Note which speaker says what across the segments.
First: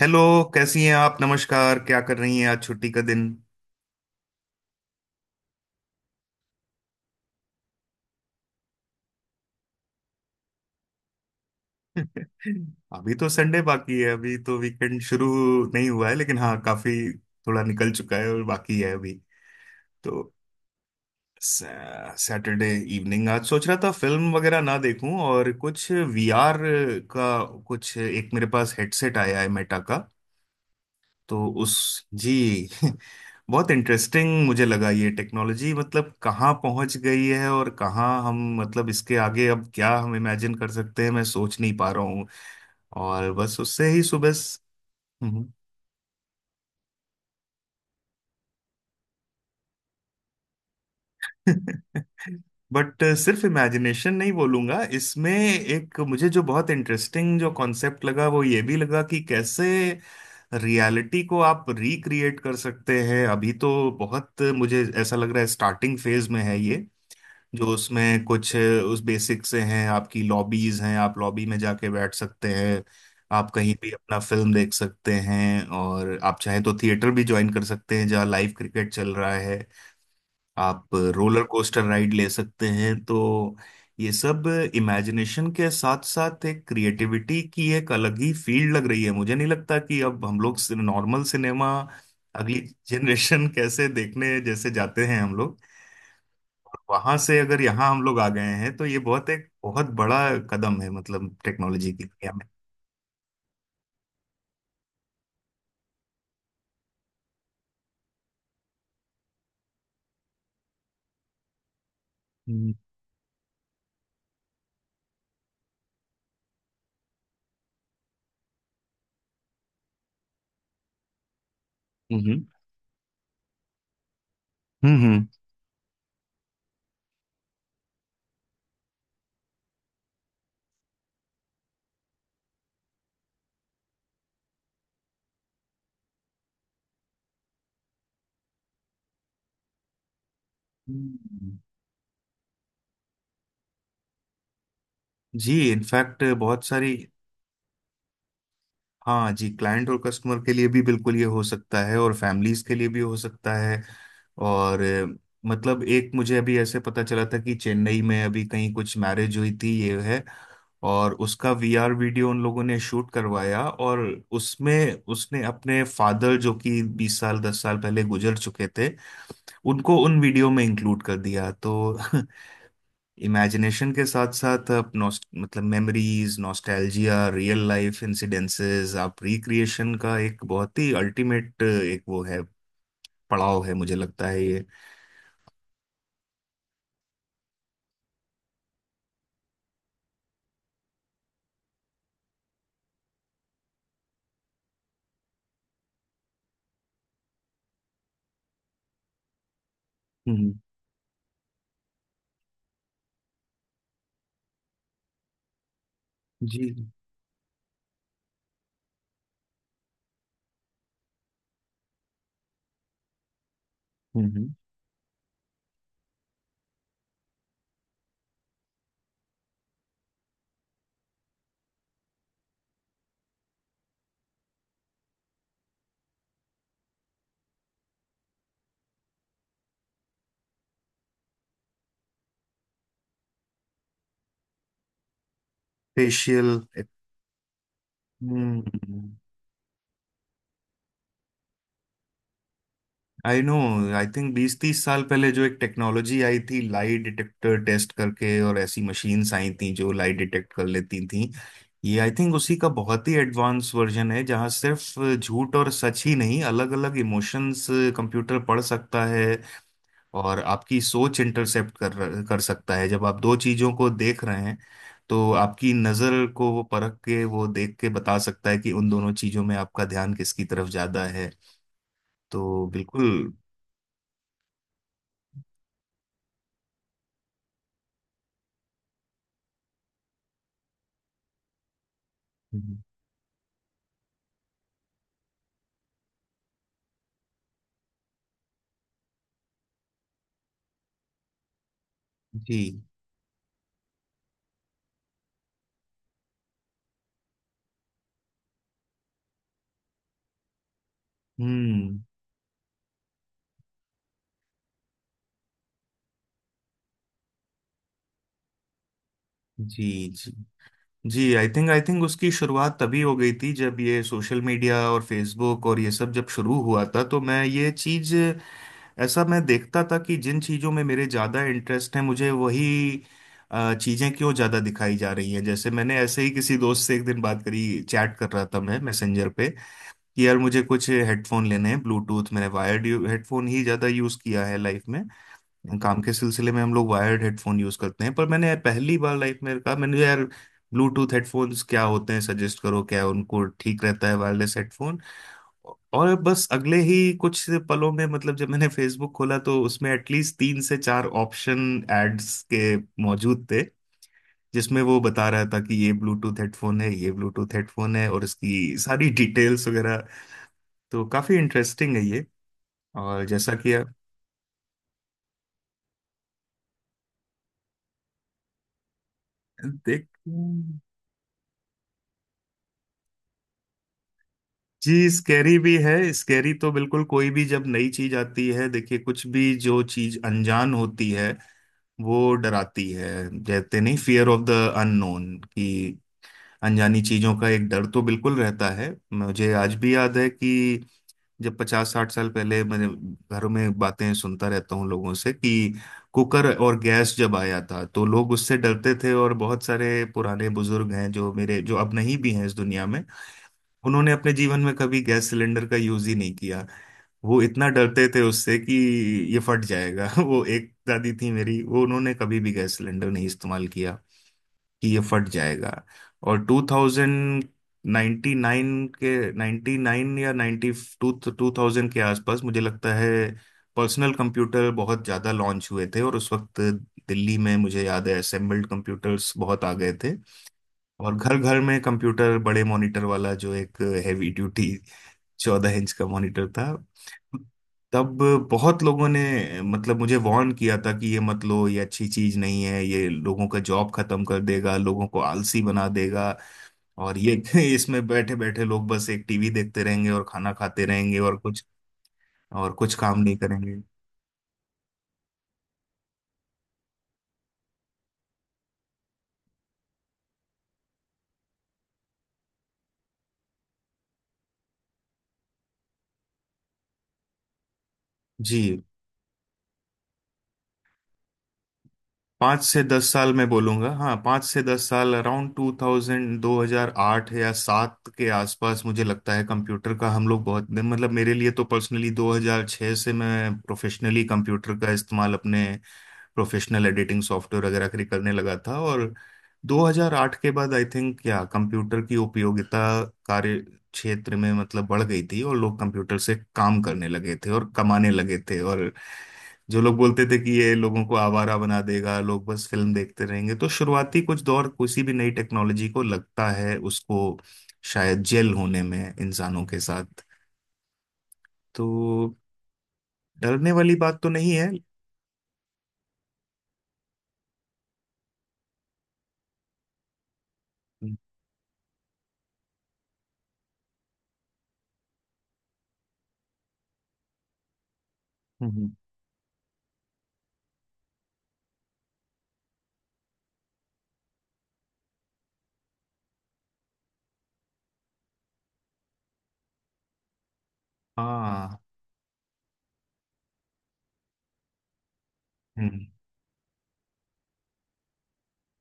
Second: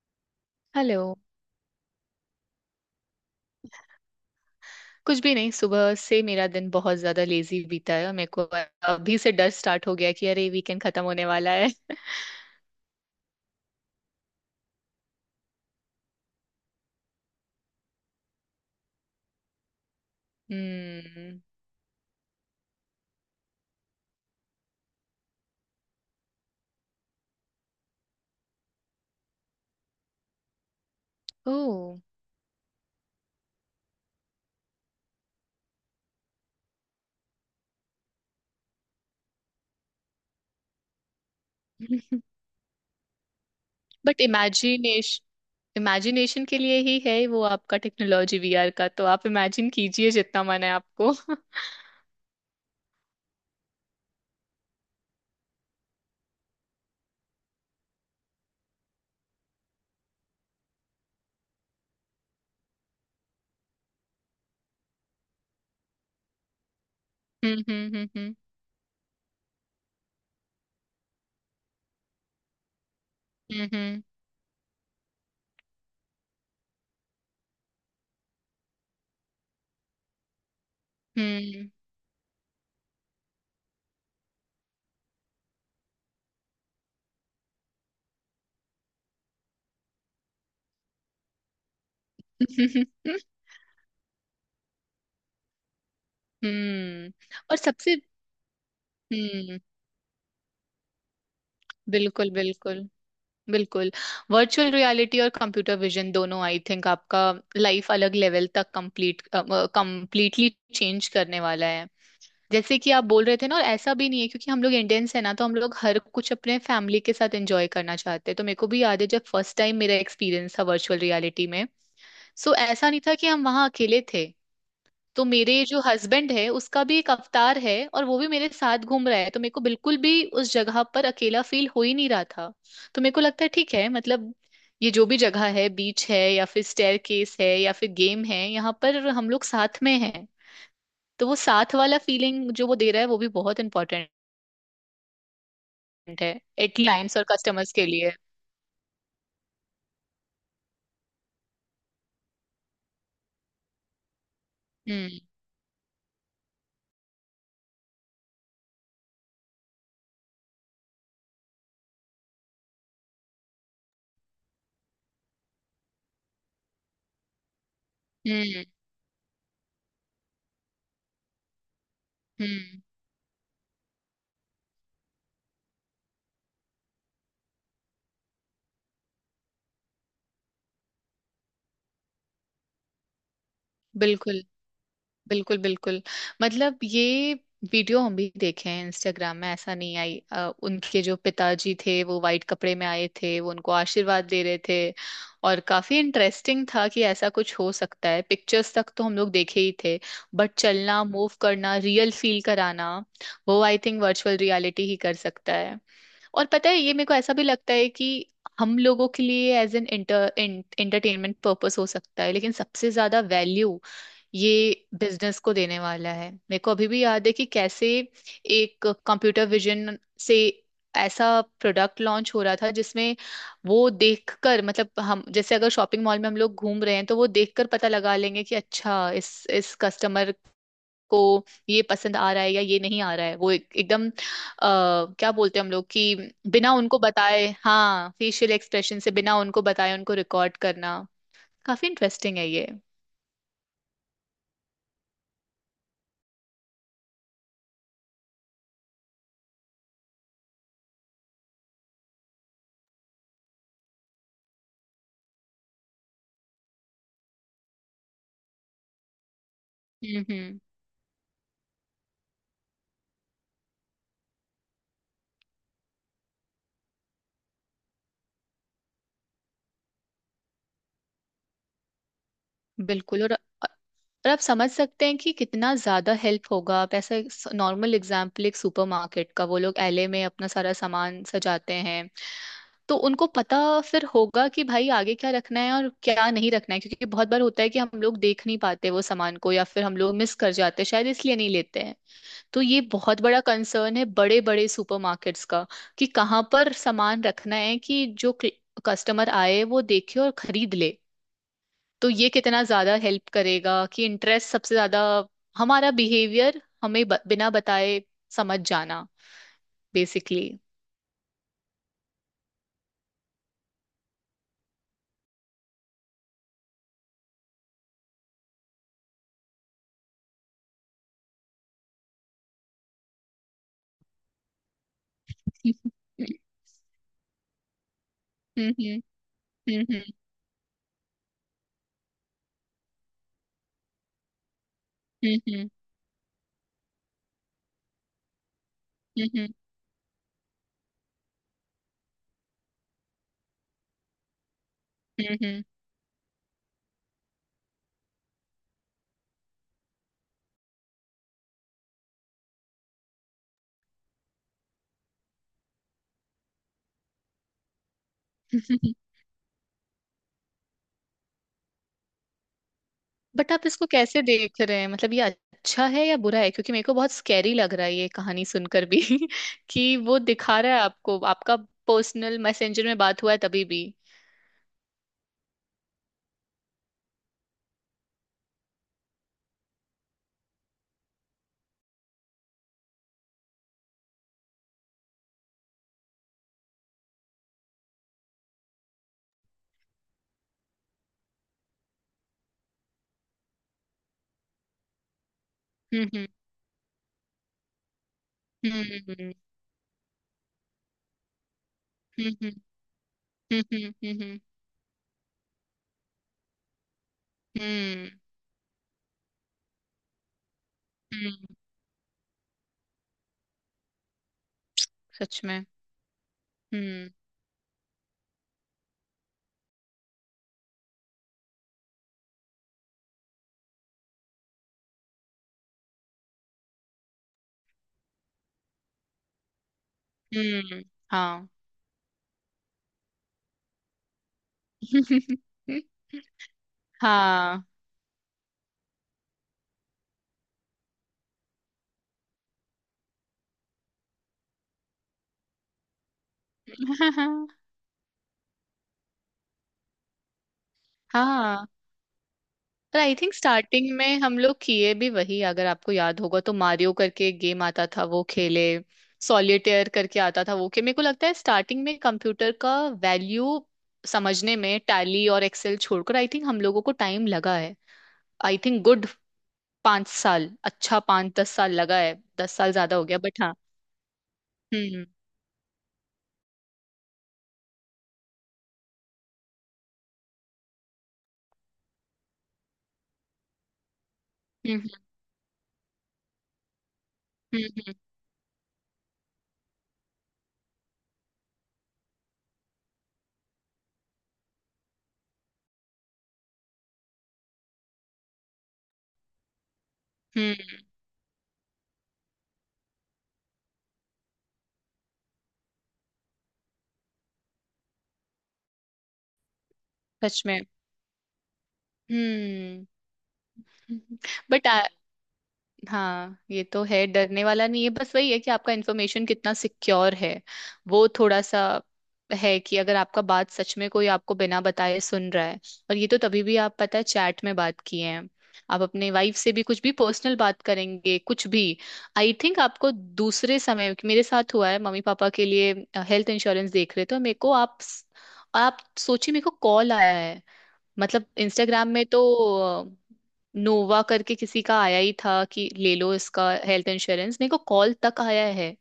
Speaker 1: Hello. कैसी हैं
Speaker 2: hello.
Speaker 1: आप? नमस्कार। क्या कर रही हैं, आज छुट्टी का दिन?
Speaker 2: कुछ भी नहीं। सुबह से मेरा दिन बहुत ज्यादा लेजी बीता है और मेरे को अभी से डर स्टार्ट हो गया कि अरे वीकेंड खत्म होने वाला है।
Speaker 1: अभी तो संडे बाकी है, अभी तो वीकेंड शुरू नहीं हुआ है, लेकिन हाँ काफी थोड़ा निकल चुका है और बाकी है अभी। तो
Speaker 2: हम्म।
Speaker 1: सैटरडे इवनिंग आज सोच रहा था फिल्म वगैरह ना देखूं और कुछ वीआर का कुछ। एक मेरे पास हेडसेट आया है मेटा का, तो उस
Speaker 2: ओह।
Speaker 1: जी। बहुत इंटरेस्टिंग मुझे लगा ये टेक्नोलॉजी, मतलब कहाँ पहुंच गई है, और कहाँ हम, मतलब इसके आगे अब क्या हम इमेजिन कर सकते हैं, मैं सोच नहीं पा रहा हूँ। और बस उससे ही
Speaker 2: बट
Speaker 1: सुबह।
Speaker 2: इमेजिनेशन इमेजिनेशन के लिए ही है वो। आपका टेक्नोलॉजी वीआर का, तो आप इमेजिन कीजिए जितना मन है आपको। हम्म,
Speaker 1: बट सिर्फ इमेजिनेशन नहीं बोलूंगा, इसमें एक मुझे जो बहुत इंटरेस्टिंग जो कॉन्सेप्ट लगा, वो ये भी लगा कि कैसे रियलिटी को आप रिक्रिएट कर सकते हैं। अभी तो बहुत मुझे ऐसा लग रहा है स्टार्टिंग फेज में है ये,
Speaker 2: हम्म,
Speaker 1: जो उसमें
Speaker 2: हम्म,
Speaker 1: कुछ उस बेसिक से हैं, आपकी लॉबीज हैं, आप लॉबी में जाके बैठ सकते हैं, आप
Speaker 2: हम्म,
Speaker 1: कहीं भी
Speaker 2: हम्म,
Speaker 1: अपना फिल्म देख सकते हैं और आप चाहें तो थिएटर भी ज्वाइन कर सकते हैं जहाँ लाइव क्रिकेट चल रहा है, आप रोलर
Speaker 2: हम्म।
Speaker 1: कोस्टर राइड ले सकते हैं। तो ये सब इमेजिनेशन के साथ साथ एक क्रिएटिविटी की एक अलग ही फील्ड लग रही है। मुझे नहीं लगता कि अब हम लोग नॉर्मल सिनेमा अगली जनरेशन कैसे देखने, जैसे जाते हैं हम।
Speaker 2: हम्म।
Speaker 1: वहां से
Speaker 2: और
Speaker 1: अगर यहाँ
Speaker 2: सबसे।
Speaker 1: हम लोग आ गए हैं तो ये बहुत एक
Speaker 2: हम्म।
Speaker 1: बहुत बड़ा कदम है, मतलब टेक्नोलॉजी की
Speaker 2: बिल्कुल,
Speaker 1: दुनिया में।
Speaker 2: बिल्कुल, बिल्कुल। वर्चुअल रियलिटी और कंप्यूटर विजन दोनों आई थिंक आपका लाइफ अलग लेवल तक कंप्लीटली चेंज करने वाला है।
Speaker 1: हम्म।
Speaker 2: जैसे कि आप बोल रहे थे ना, और ऐसा भी नहीं है क्योंकि हम लोग इंडियंस है ना, तो हम लोग हर कुछ अपने फैमिली के साथ एंजॉय करना चाहते हैं। तो मेरे को भी याद है जब फर्स्ट टाइम मेरा एक्सपीरियंस था वर्चुअल रियलिटी में।
Speaker 1: हम्म।
Speaker 2: सो ऐसा नहीं था कि हम वहाँ अकेले थे।
Speaker 1: हम्म,
Speaker 2: तो
Speaker 1: हम्म।
Speaker 2: मेरे जो हस्बैंड है उसका भी एक अवतार है और वो भी मेरे साथ घूम रहा है, तो मेरे को बिल्कुल भी उस जगह पर अकेला फील हो ही नहीं रहा था। तो मेरे को लगता है ठीक है, मतलब ये जो भी जगह है, बीच है या फिर स्टेयर केस है या फिर गेम है, यहाँ पर हम लोग साथ में हैं। तो वो
Speaker 1: हम्म।
Speaker 2: साथ वाला फीलिंग जो वो दे रहा है वो भी बहुत इंपॉर्टेंट
Speaker 1: जी, इनफैक्ट बहुत
Speaker 2: है
Speaker 1: सारी।
Speaker 2: क्लाइंट्स और कस्टमर्स के लिए।
Speaker 1: हाँ जी, क्लाइंट और कस्टमर के लिए भी बिल्कुल ये हो सकता है और फैमिलीज के लिए भी हो सकता है। और
Speaker 2: हम्म,
Speaker 1: मतलब एक मुझे अभी ऐसे पता चला था कि चेन्नई में अभी कहीं कुछ मैरिज हुई थी ये है, और उसका वीआर वीडियो उन लोगों ने शूट करवाया और उसमें उसने अपने फादर, जो कि 20 साल 10 साल पहले गुजर
Speaker 2: हम्म,
Speaker 1: चुके थे, उनको उन वीडियो में इंक्लूड कर दिया तो।
Speaker 2: हम्म।
Speaker 1: इमेजिनेशन के साथ साथ आप नॉस्ट मतलब memories, nostalgia, real life incidences, आप रिक्रिएशन का एक बहुत ही अल्टीमेट एक वो है, पड़ाव है मुझे लगता
Speaker 2: बिल्कुल,
Speaker 1: है ये।
Speaker 2: बिल्कुल, बिल्कुल। मतलब ये वीडियो हम भी देखे हैं इंस्टाग्राम में, ऐसा नहीं। उनके जो पिताजी थे वो वाइट कपड़े में आए थे, वो उनको आशीर्वाद दे रहे थे। और काफी इंटरेस्टिंग था कि ऐसा कुछ हो सकता है, पिक्चर्स तक तो हम लोग देखे ही थे।
Speaker 1: हम्म।
Speaker 2: बट चलना, मूव करना, रियल फील कराना, वो आई थिंक वर्चुअल रियलिटी ही कर सकता है। और पता है,
Speaker 1: जी।
Speaker 2: ये मेरे को ऐसा भी लगता है कि हम लोगों के लिए एज एन एंटरटेनमेंट पर्पस हो सकता है, लेकिन सबसे ज्यादा वैल्यू ये
Speaker 1: हम्म।
Speaker 2: बिजनेस को देने वाला है। मेरे को अभी भी याद है कि कैसे एक कंप्यूटर विजन से ऐसा प्रोडक्ट लॉन्च हो रहा था जिसमें वो देखकर, मतलब हम जैसे अगर शॉपिंग मॉल में हम लोग घूम रहे हैं तो वो देखकर पता लगा लेंगे कि अच्छा इस कस्टमर को ये पसंद आ रहा है या ये नहीं आ रहा है। वो एकदम क्या बोलते हैं हम लोग कि
Speaker 1: फेशियल।
Speaker 2: बिना उनको बताए, हाँ, फेशियल एक्सप्रेशन से
Speaker 1: हम्म।
Speaker 2: बिना उनको बताए उनको रिकॉर्ड करना। काफी इंटरेस्टिंग है ये।
Speaker 1: I know. आई थिंक 20 30 साल पहले जो एक टेक्नोलॉजी आई थी, लाई डिटेक्टर टेस्ट करके, और ऐसी मशीन्स आई थी जो लाई डिटेक्ट कर लेती थी, ये आई थिंक उसी का बहुत ही एडवांस वर्जन है, जहाँ सिर्फ झूठ और सच ही नहीं, अलग अलग इमोशंस कंप्यूटर पढ़ सकता है।
Speaker 2: हम्म,
Speaker 1: और आपकी सोच इंटरसेप्ट कर कर सकता है, जब आप दो चीजों को देख रहे हैं, तो आपकी नजर को वो परख के, वो देख के बता सकता है कि उन दोनों चीजों में आपका ध्यान किसकी तरफ ज्यादा है। तो
Speaker 2: बिल्कुल।
Speaker 1: बिल्कुल।
Speaker 2: और आप समझ सकते हैं कि कितना ज्यादा हेल्प होगा। आप ऐसा, नॉर्मल एग्जाम्पल एक सुपरमार्केट का, वो लोग एले में अपना सारा सामान सजाते हैं, तो उनको पता फिर होगा कि भाई आगे क्या रखना है और क्या नहीं रखना है, क्योंकि बहुत बार होता है कि हम लोग देख नहीं पाते वो सामान को या फिर हम लोग मिस कर जाते हैं, शायद इसलिए नहीं लेते हैं।
Speaker 1: जी।
Speaker 2: तो ये बहुत बड़ा कंसर्न है बड़े बड़े सुपरमार्केट्स का, कि कहाँ पर सामान रखना है कि जो कस्टमर आए वो देखे और खरीद ले।
Speaker 1: हम्म।
Speaker 2: तो ये कितना ज्यादा हेल्प करेगा कि इंटरेस्ट सबसे ज्यादा, हमारा बिहेवियर हमें बिना बताए समझ जाना,
Speaker 1: जी। जी।
Speaker 2: बेसिकली।
Speaker 1: जी, आई थिंक उसकी शुरुआत तभी हो गई थी जब ये सोशल मीडिया और फेसबुक और ये सब जब शुरू हुआ था, तो मैं ये चीज, ऐसा मैं देखता था, कि जिन चीजों में मेरे ज्यादा इंटरेस्ट है मुझे वही चीजें क्यों ज्यादा दिखाई जा रही हैं। जैसे मैंने ऐसे ही किसी दोस्त से एक दिन बात करी, चैट कर रहा था मैं मैसेंजर पे कि यार मुझे कुछ हेडफोन लेने हैं ब्लूटूथ। मैंने वायर्ड हेडफोन ही ज्यादा यूज किया है लाइफ में, काम के सिलसिले में हम लोग वायर्ड हेडफोन यूज करते हैं। पर मैंने पहली बार लाइफ में कहा मैंने, यार ब्लूटूथ हेडफोन्स क्या होते हैं, सजेस्ट करो क्या, उनको ठीक रहता है, वायरलेस हेडफोन। और बस अगले ही कुछ पलों में, मतलब जब मैंने फेसबुक खोला, तो उसमें एटलीस्ट तीन से चार ऑप्शन एड्स के मौजूद थे, जिसमें वो बता रहा था कि ये ब्लूटूथ हेडफोन है, ये ब्लूटूथ हेडफोन है और इसकी सारी डिटेल्स वगैरह। तो काफी इंटरेस्टिंग है ये। और
Speaker 2: बट
Speaker 1: जैसा
Speaker 2: आप
Speaker 1: कि
Speaker 2: इसको
Speaker 1: आप
Speaker 2: कैसे देख रहे हैं, मतलब ये अच्छा है या बुरा है, क्योंकि मेरे को बहुत स्कैरी लग रहा है ये कहानी सुनकर भी। कि
Speaker 1: देख।
Speaker 2: वो दिखा रहा है आपको, आपका पर्सनल मैसेंजर में बात हुआ है तभी भी।
Speaker 1: जी, स्कैरी भी है, स्कैरी तो बिल्कुल। कोई भी जब नई चीज आती है देखिए, कुछ भी जो चीज अनजान होती है वो डराती है। कहते नहीं, फियर ऑफ द अननोन, कि अनजानी चीजों का एक डर तो बिल्कुल रहता है। मुझे आज भी याद है कि जब 50 60 साल पहले मैंने, घरों में बातें सुनता रहता हूँ लोगों से, कि
Speaker 2: हम्म,
Speaker 1: कुकर और गैस जब आया था तो लोग उससे
Speaker 2: हम्म,
Speaker 1: डरते थे,
Speaker 2: हम्म,
Speaker 1: और बहुत सारे पुराने बुजुर्ग हैं जो मेरे, जो अब नहीं भी
Speaker 2: हम्म,
Speaker 1: हैं इस
Speaker 2: हम्म,
Speaker 1: दुनिया में,
Speaker 2: हम्म, हम्म,
Speaker 1: उन्होंने अपने जीवन में कभी गैस सिलेंडर का यूज ही नहीं किया। वो इतना डरते
Speaker 2: हम्म,
Speaker 1: थे उससे कि ये फट जाएगा। वो एक दादी थी
Speaker 2: हम्म,
Speaker 1: मेरी, वो उन्होंने कभी भी गैस सिलेंडर नहीं इस्तेमाल किया कि ये फट
Speaker 2: सच में।
Speaker 1: जाएगा। और
Speaker 2: हम्म।
Speaker 1: 2099 के 99 या 90 टू 2000 के आसपास मुझे लगता है पर्सनल कंप्यूटर बहुत ज़्यादा लॉन्च हुए थे, और उस वक्त दिल्ली में मुझे याद है असेंबल्ड कंप्यूटर्स बहुत आ गए थे,
Speaker 2: हम्म।
Speaker 1: और घर
Speaker 2: हाँ।
Speaker 1: घर में कंप्यूटर, बड़े मॉनिटर वाला जो एक हैवी ड्यूटी 14 इंच का मॉनिटर था
Speaker 2: हाँ।
Speaker 1: तब, बहुत लोगों ने, मतलब मुझे वार्न किया था कि ये मत लो, ये अच्छी चीज नहीं है, ये लोगों का जॉब खत्म कर देगा, लोगों को आलसी बना देगा। और ये इसमें बैठे बैठे लोग बस एक टीवी देखते रहेंगे और खाना खाते रहेंगे और कुछ
Speaker 2: हाँ।
Speaker 1: और कुछ
Speaker 2: पर आई
Speaker 1: काम
Speaker 2: थिंक
Speaker 1: नहीं करेंगे।
Speaker 2: स्टार्टिंग में हम लोग किए भी वही, अगर आपको याद होगा तो मारियो करके एक गेम आता था, वो खेले, सॉलिटेयर करके आता था, वो खेले। मेरे को लगता है स्टार्टिंग में कंप्यूटर का वैल्यू समझने में टैली और एक्सेल छोड़कर आई थिंक हम लोगों को टाइम लगा है। आई थिंक
Speaker 1: जी।
Speaker 2: गुड 5 साल, अच्छा 5-10 साल लगा है। दस
Speaker 1: पाँच
Speaker 2: साल
Speaker 1: से
Speaker 2: ज्यादा हो
Speaker 1: दस
Speaker 2: गया,
Speaker 1: साल
Speaker 2: बट
Speaker 1: में
Speaker 2: हाँ।
Speaker 1: बोलूंगा, हाँ पाँच से दस
Speaker 2: हम्म,
Speaker 1: साल अराउंड टू थाउजेंड, 2008 या सात के आसपास मुझे लगता है कंप्यूटर का हम लोग बहुत, मतलब मेरे लिए तो पर्सनली 2006 से मैं प्रोफेशनली कंप्यूटर
Speaker 2: हम्म,
Speaker 1: का इस्तेमाल अपने प्रोफेशनल एडिटिंग
Speaker 2: हम्म,
Speaker 1: सॉफ्टवेयर वगैरह
Speaker 2: हम्म,
Speaker 1: के लिए करने लगा था। और 2008 के बाद आई थिंक, क्या कंप्यूटर की उपयोगिता कार्य क्षेत्र में मतलब बढ़ गई थी, और लोग कंप्यूटर से काम करने लगे थे और कमाने लगे थे। और जो लोग बोलते थे कि ये
Speaker 2: हम्म,
Speaker 1: लोगों को आवारा बना देगा, लोग बस फिल्म देखते रहेंगे, तो शुरुआती कुछ दौर किसी भी नई टेक्नोलॉजी को लगता है उसको, शायद जेल होने में, इंसानों के साथ।
Speaker 2: सच में।
Speaker 1: तो
Speaker 2: हम्म।
Speaker 1: डरने वाली बात तो नहीं
Speaker 2: बट
Speaker 1: है।
Speaker 2: हाँ, ये तो है, डरने वाला नहीं है, बस वही है कि आपका इन्फॉर्मेशन कितना सिक्योर है, वो
Speaker 1: हम्म।
Speaker 2: थोड़ा सा है कि अगर आपका बात सच में कोई आपको बिना बताए सुन रहा है। और ये तो तभी भी, आप पता है, चैट में बात किए हैं, आप
Speaker 1: हम्म।
Speaker 2: अपने वाइफ से भी कुछ भी पर्सनल बात करेंगे, कुछ भी। आई थिंक आपको दूसरे समय मेरे साथ हुआ है, मम्मी पापा के लिए हेल्थ इंश्योरेंस देख रहे थे और मेरे को, आप सोचिए, मेरे को कॉल आया है। मतलब
Speaker 1: हाँ।
Speaker 2: इंस्टाग्राम में तो नोवा करके किसी का आया ही था कि ले
Speaker 1: हम्म।
Speaker 2: लो इसका हेल्थ इंश्योरेंस, मेरे को कॉल तक आया है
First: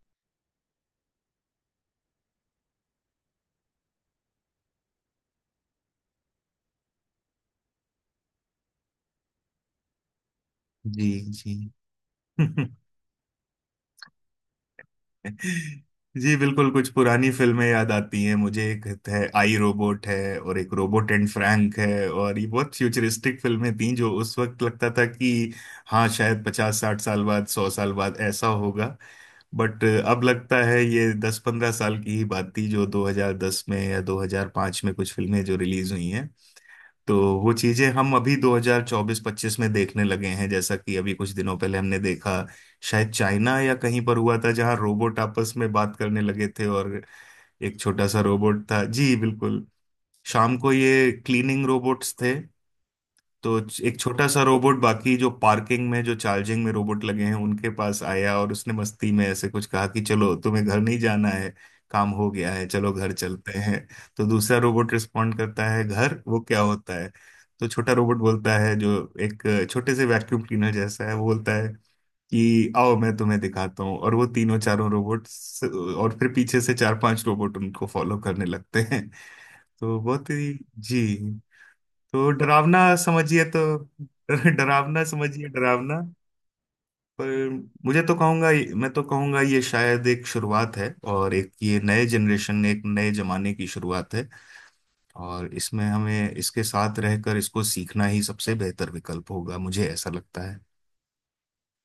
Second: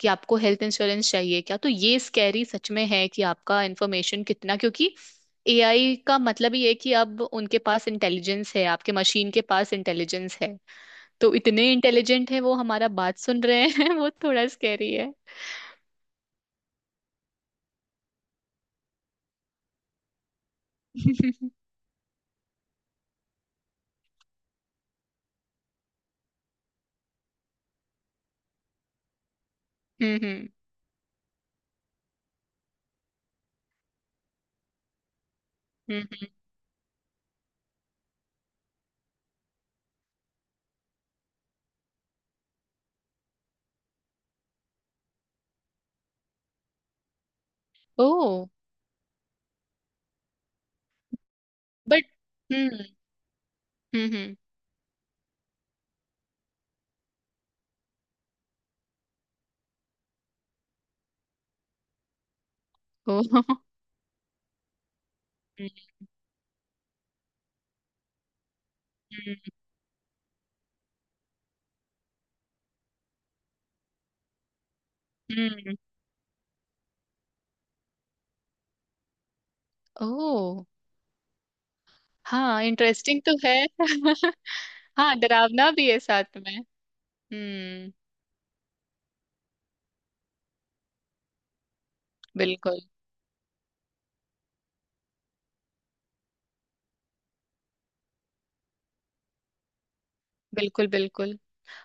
Speaker 2: कि आपको हेल्थ इंश्योरेंस चाहिए क्या। तो ये स्कैरी सच में है कि आपका इंफॉर्मेशन कितना, क्योंकि एआई का मतलब ही है कि अब उनके पास इंटेलिजेंस है, आपके मशीन के पास इंटेलिजेंस है।
Speaker 1: जी।
Speaker 2: तो
Speaker 1: जी।
Speaker 2: इतने इंटेलिजेंट है वो, हमारा बात सुन रहे हैं। वो थोड़ा स्कैरी है।
Speaker 1: जी, बिल्कुल। कुछ पुरानी फिल्में याद आती हैं मुझे, एक है आई रोबोट है और एक रोबोट एंड
Speaker 2: हम्म,
Speaker 1: फ्रैंक है, और ये बहुत फ्यूचरिस्टिक फिल्में थीं जो उस वक्त लगता था कि हाँ शायद 50 60 साल बाद 100 साल बाद ऐसा होगा। बट अब
Speaker 2: हम्म,
Speaker 1: लगता है ये 10 15 साल की ही बात थी, जो 2010 में या 2005 में कुछ फिल्में जो रिलीज हुई
Speaker 2: हम्म।
Speaker 1: हैं, तो वो चीजें हम अभी 2024-25 में देखने लगे हैं। जैसा कि अभी कुछ दिनों पहले हमने देखा, शायद चाइना या कहीं पर हुआ था, जहां रोबोट आपस में बात करने लगे थे, और एक
Speaker 2: ओ।
Speaker 1: छोटा सा रोबोट था। जी, बिल्कुल। शाम को ये क्लीनिंग
Speaker 2: बट।
Speaker 1: रोबोट्स थे।
Speaker 2: हम्म,
Speaker 1: तो एक
Speaker 2: हम्म,
Speaker 1: छोटा
Speaker 2: हम्म।
Speaker 1: सा रोबोट, बाकी जो पार्किंग में, जो चार्जिंग में रोबोट लगे हैं, उनके पास आया और उसने मस्ती में ऐसे कुछ कहा कि चलो तुम्हें घर नहीं जाना है, काम हो गया है, चलो घर
Speaker 2: ओ।
Speaker 1: चलते हैं। तो दूसरा रोबोट रिस्पॉन्ड करता
Speaker 2: हम्म,
Speaker 1: है, घर, वो क्या होता है? तो छोटा रोबोट बोलता है, जो एक छोटे से वैक्यूम क्लीनर जैसा है, वो बोलता है कि आओ मैं तुम्हें दिखाता हूँ, और वो तीनों चारों रोबोट,
Speaker 2: हम्म।
Speaker 1: और फिर पीछे से चार पांच रोबोट उनको फॉलो करने लगते हैं। तो बहुत ही।
Speaker 2: ओह।
Speaker 1: जी। तो
Speaker 2: हाँ,
Speaker 1: डरावना
Speaker 2: इंटरेस्टिंग तो
Speaker 1: समझिए
Speaker 2: है।
Speaker 1: तो। डरावना
Speaker 2: हाँ,
Speaker 1: समझिए,
Speaker 2: डरावना भी है
Speaker 1: डरावना।
Speaker 2: साथ में।
Speaker 1: पर
Speaker 2: हम्म।
Speaker 1: मुझे तो कहूंगा मैं तो कहूंगा ये शायद एक शुरुआत है, और एक ये नए जनरेशन,
Speaker 2: बिल्कुल,
Speaker 1: एक नए जमाने की शुरुआत है। और इसमें हमें इसके साथ रहकर इसको सीखना ही सबसे बेहतर विकल्प होगा, मुझे ऐसा लगता है।
Speaker 2: बिल्कुल, बिल्कुल।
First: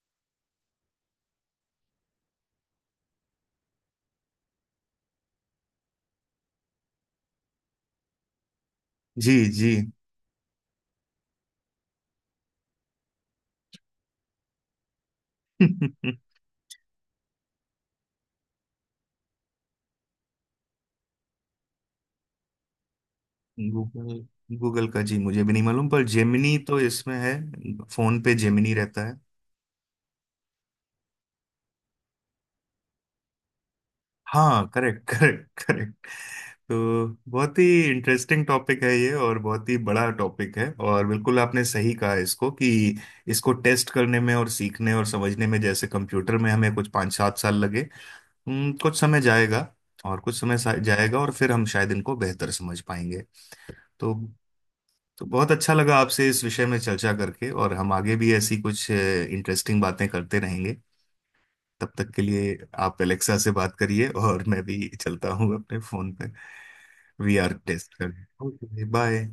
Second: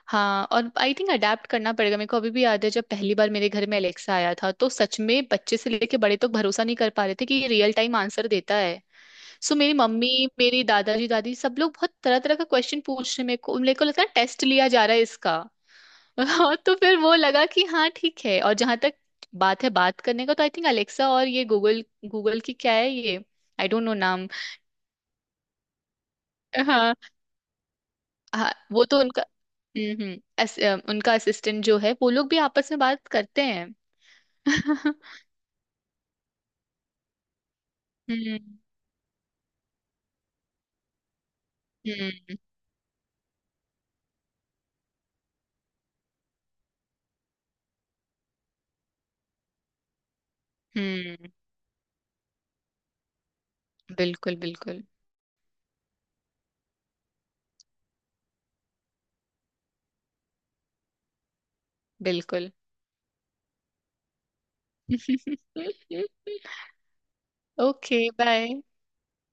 Speaker 2: हाँ, और आई थिंक अडेप्ट करना पड़ेगा, मेरे को अभी भी याद है जब पहली बार मेरे घर में एलेक्सा आया था तो सच में बच्चे से लेके बड़े तक भरोसा नहीं कर पा रहे थे कि ये रियल टाइम आंसर देता है।
Speaker 1: जी।
Speaker 2: सो
Speaker 1: जी।
Speaker 2: मेरी मम्मी, मेरी दादाजी दादी सब लोग बहुत तरह तरह का क्वेश्चन पूछ रहे हैं। मेरे को लगता है टेस्ट लिया जा रहा है इसका। हाँ, तो फिर वो लगा कि हाँ ठीक है। और जहां तक बात है, बात करने का, तो आई थिंक अलेक्सा और ये गूगल, गूगल की क्या है ये, आई डोंट नो
Speaker 1: गूगल।
Speaker 2: नाम।
Speaker 1: गूगल का जी मुझे भी नहीं मालूम, पर जेमिनी तो
Speaker 2: हाँ।
Speaker 1: इसमें है, फोन पे
Speaker 2: हाँ,
Speaker 1: जेमिनी
Speaker 2: वो तो
Speaker 1: रहता है।
Speaker 2: उनका, हम्म, हम्म, उनका असिस्टेंट जो है, वो लोग भी आपस में बात करते हैं।
Speaker 1: हाँ, करेक्ट करेक्ट करेक्ट। तो बहुत ही
Speaker 2: हम्म,
Speaker 1: इंटरेस्टिंग टॉपिक है ये, और बहुत ही बड़ा टॉपिक है, और बिल्कुल आपने सही कहा
Speaker 2: हम्म,
Speaker 1: इसको, कि इसको टेस्ट करने में, और सीखने और समझने में, जैसे कंप्यूटर में हमें कुछ 5 7 साल लगे। कुछ समय जाएगा, और कुछ समय जाएगा, और
Speaker 2: हम्म।
Speaker 1: फिर हम शायद इनको बेहतर समझ पाएंगे। तो
Speaker 2: बिल्कुल, बिल्कुल,
Speaker 1: तो बहुत अच्छा लगा आपसे इस विषय में चर्चा करके, और हम आगे भी ऐसी कुछ इंटरेस्टिंग बातें करते रहेंगे। तब तक के
Speaker 2: बिल्कुल।
Speaker 1: लिए आप एलेक्सा से बात करिए, और मैं भी चलता हूँ अपने फोन पे वीआर टेस्ट
Speaker 2: ओके
Speaker 1: करने।
Speaker 2: बाय।
Speaker 1: Okay bye.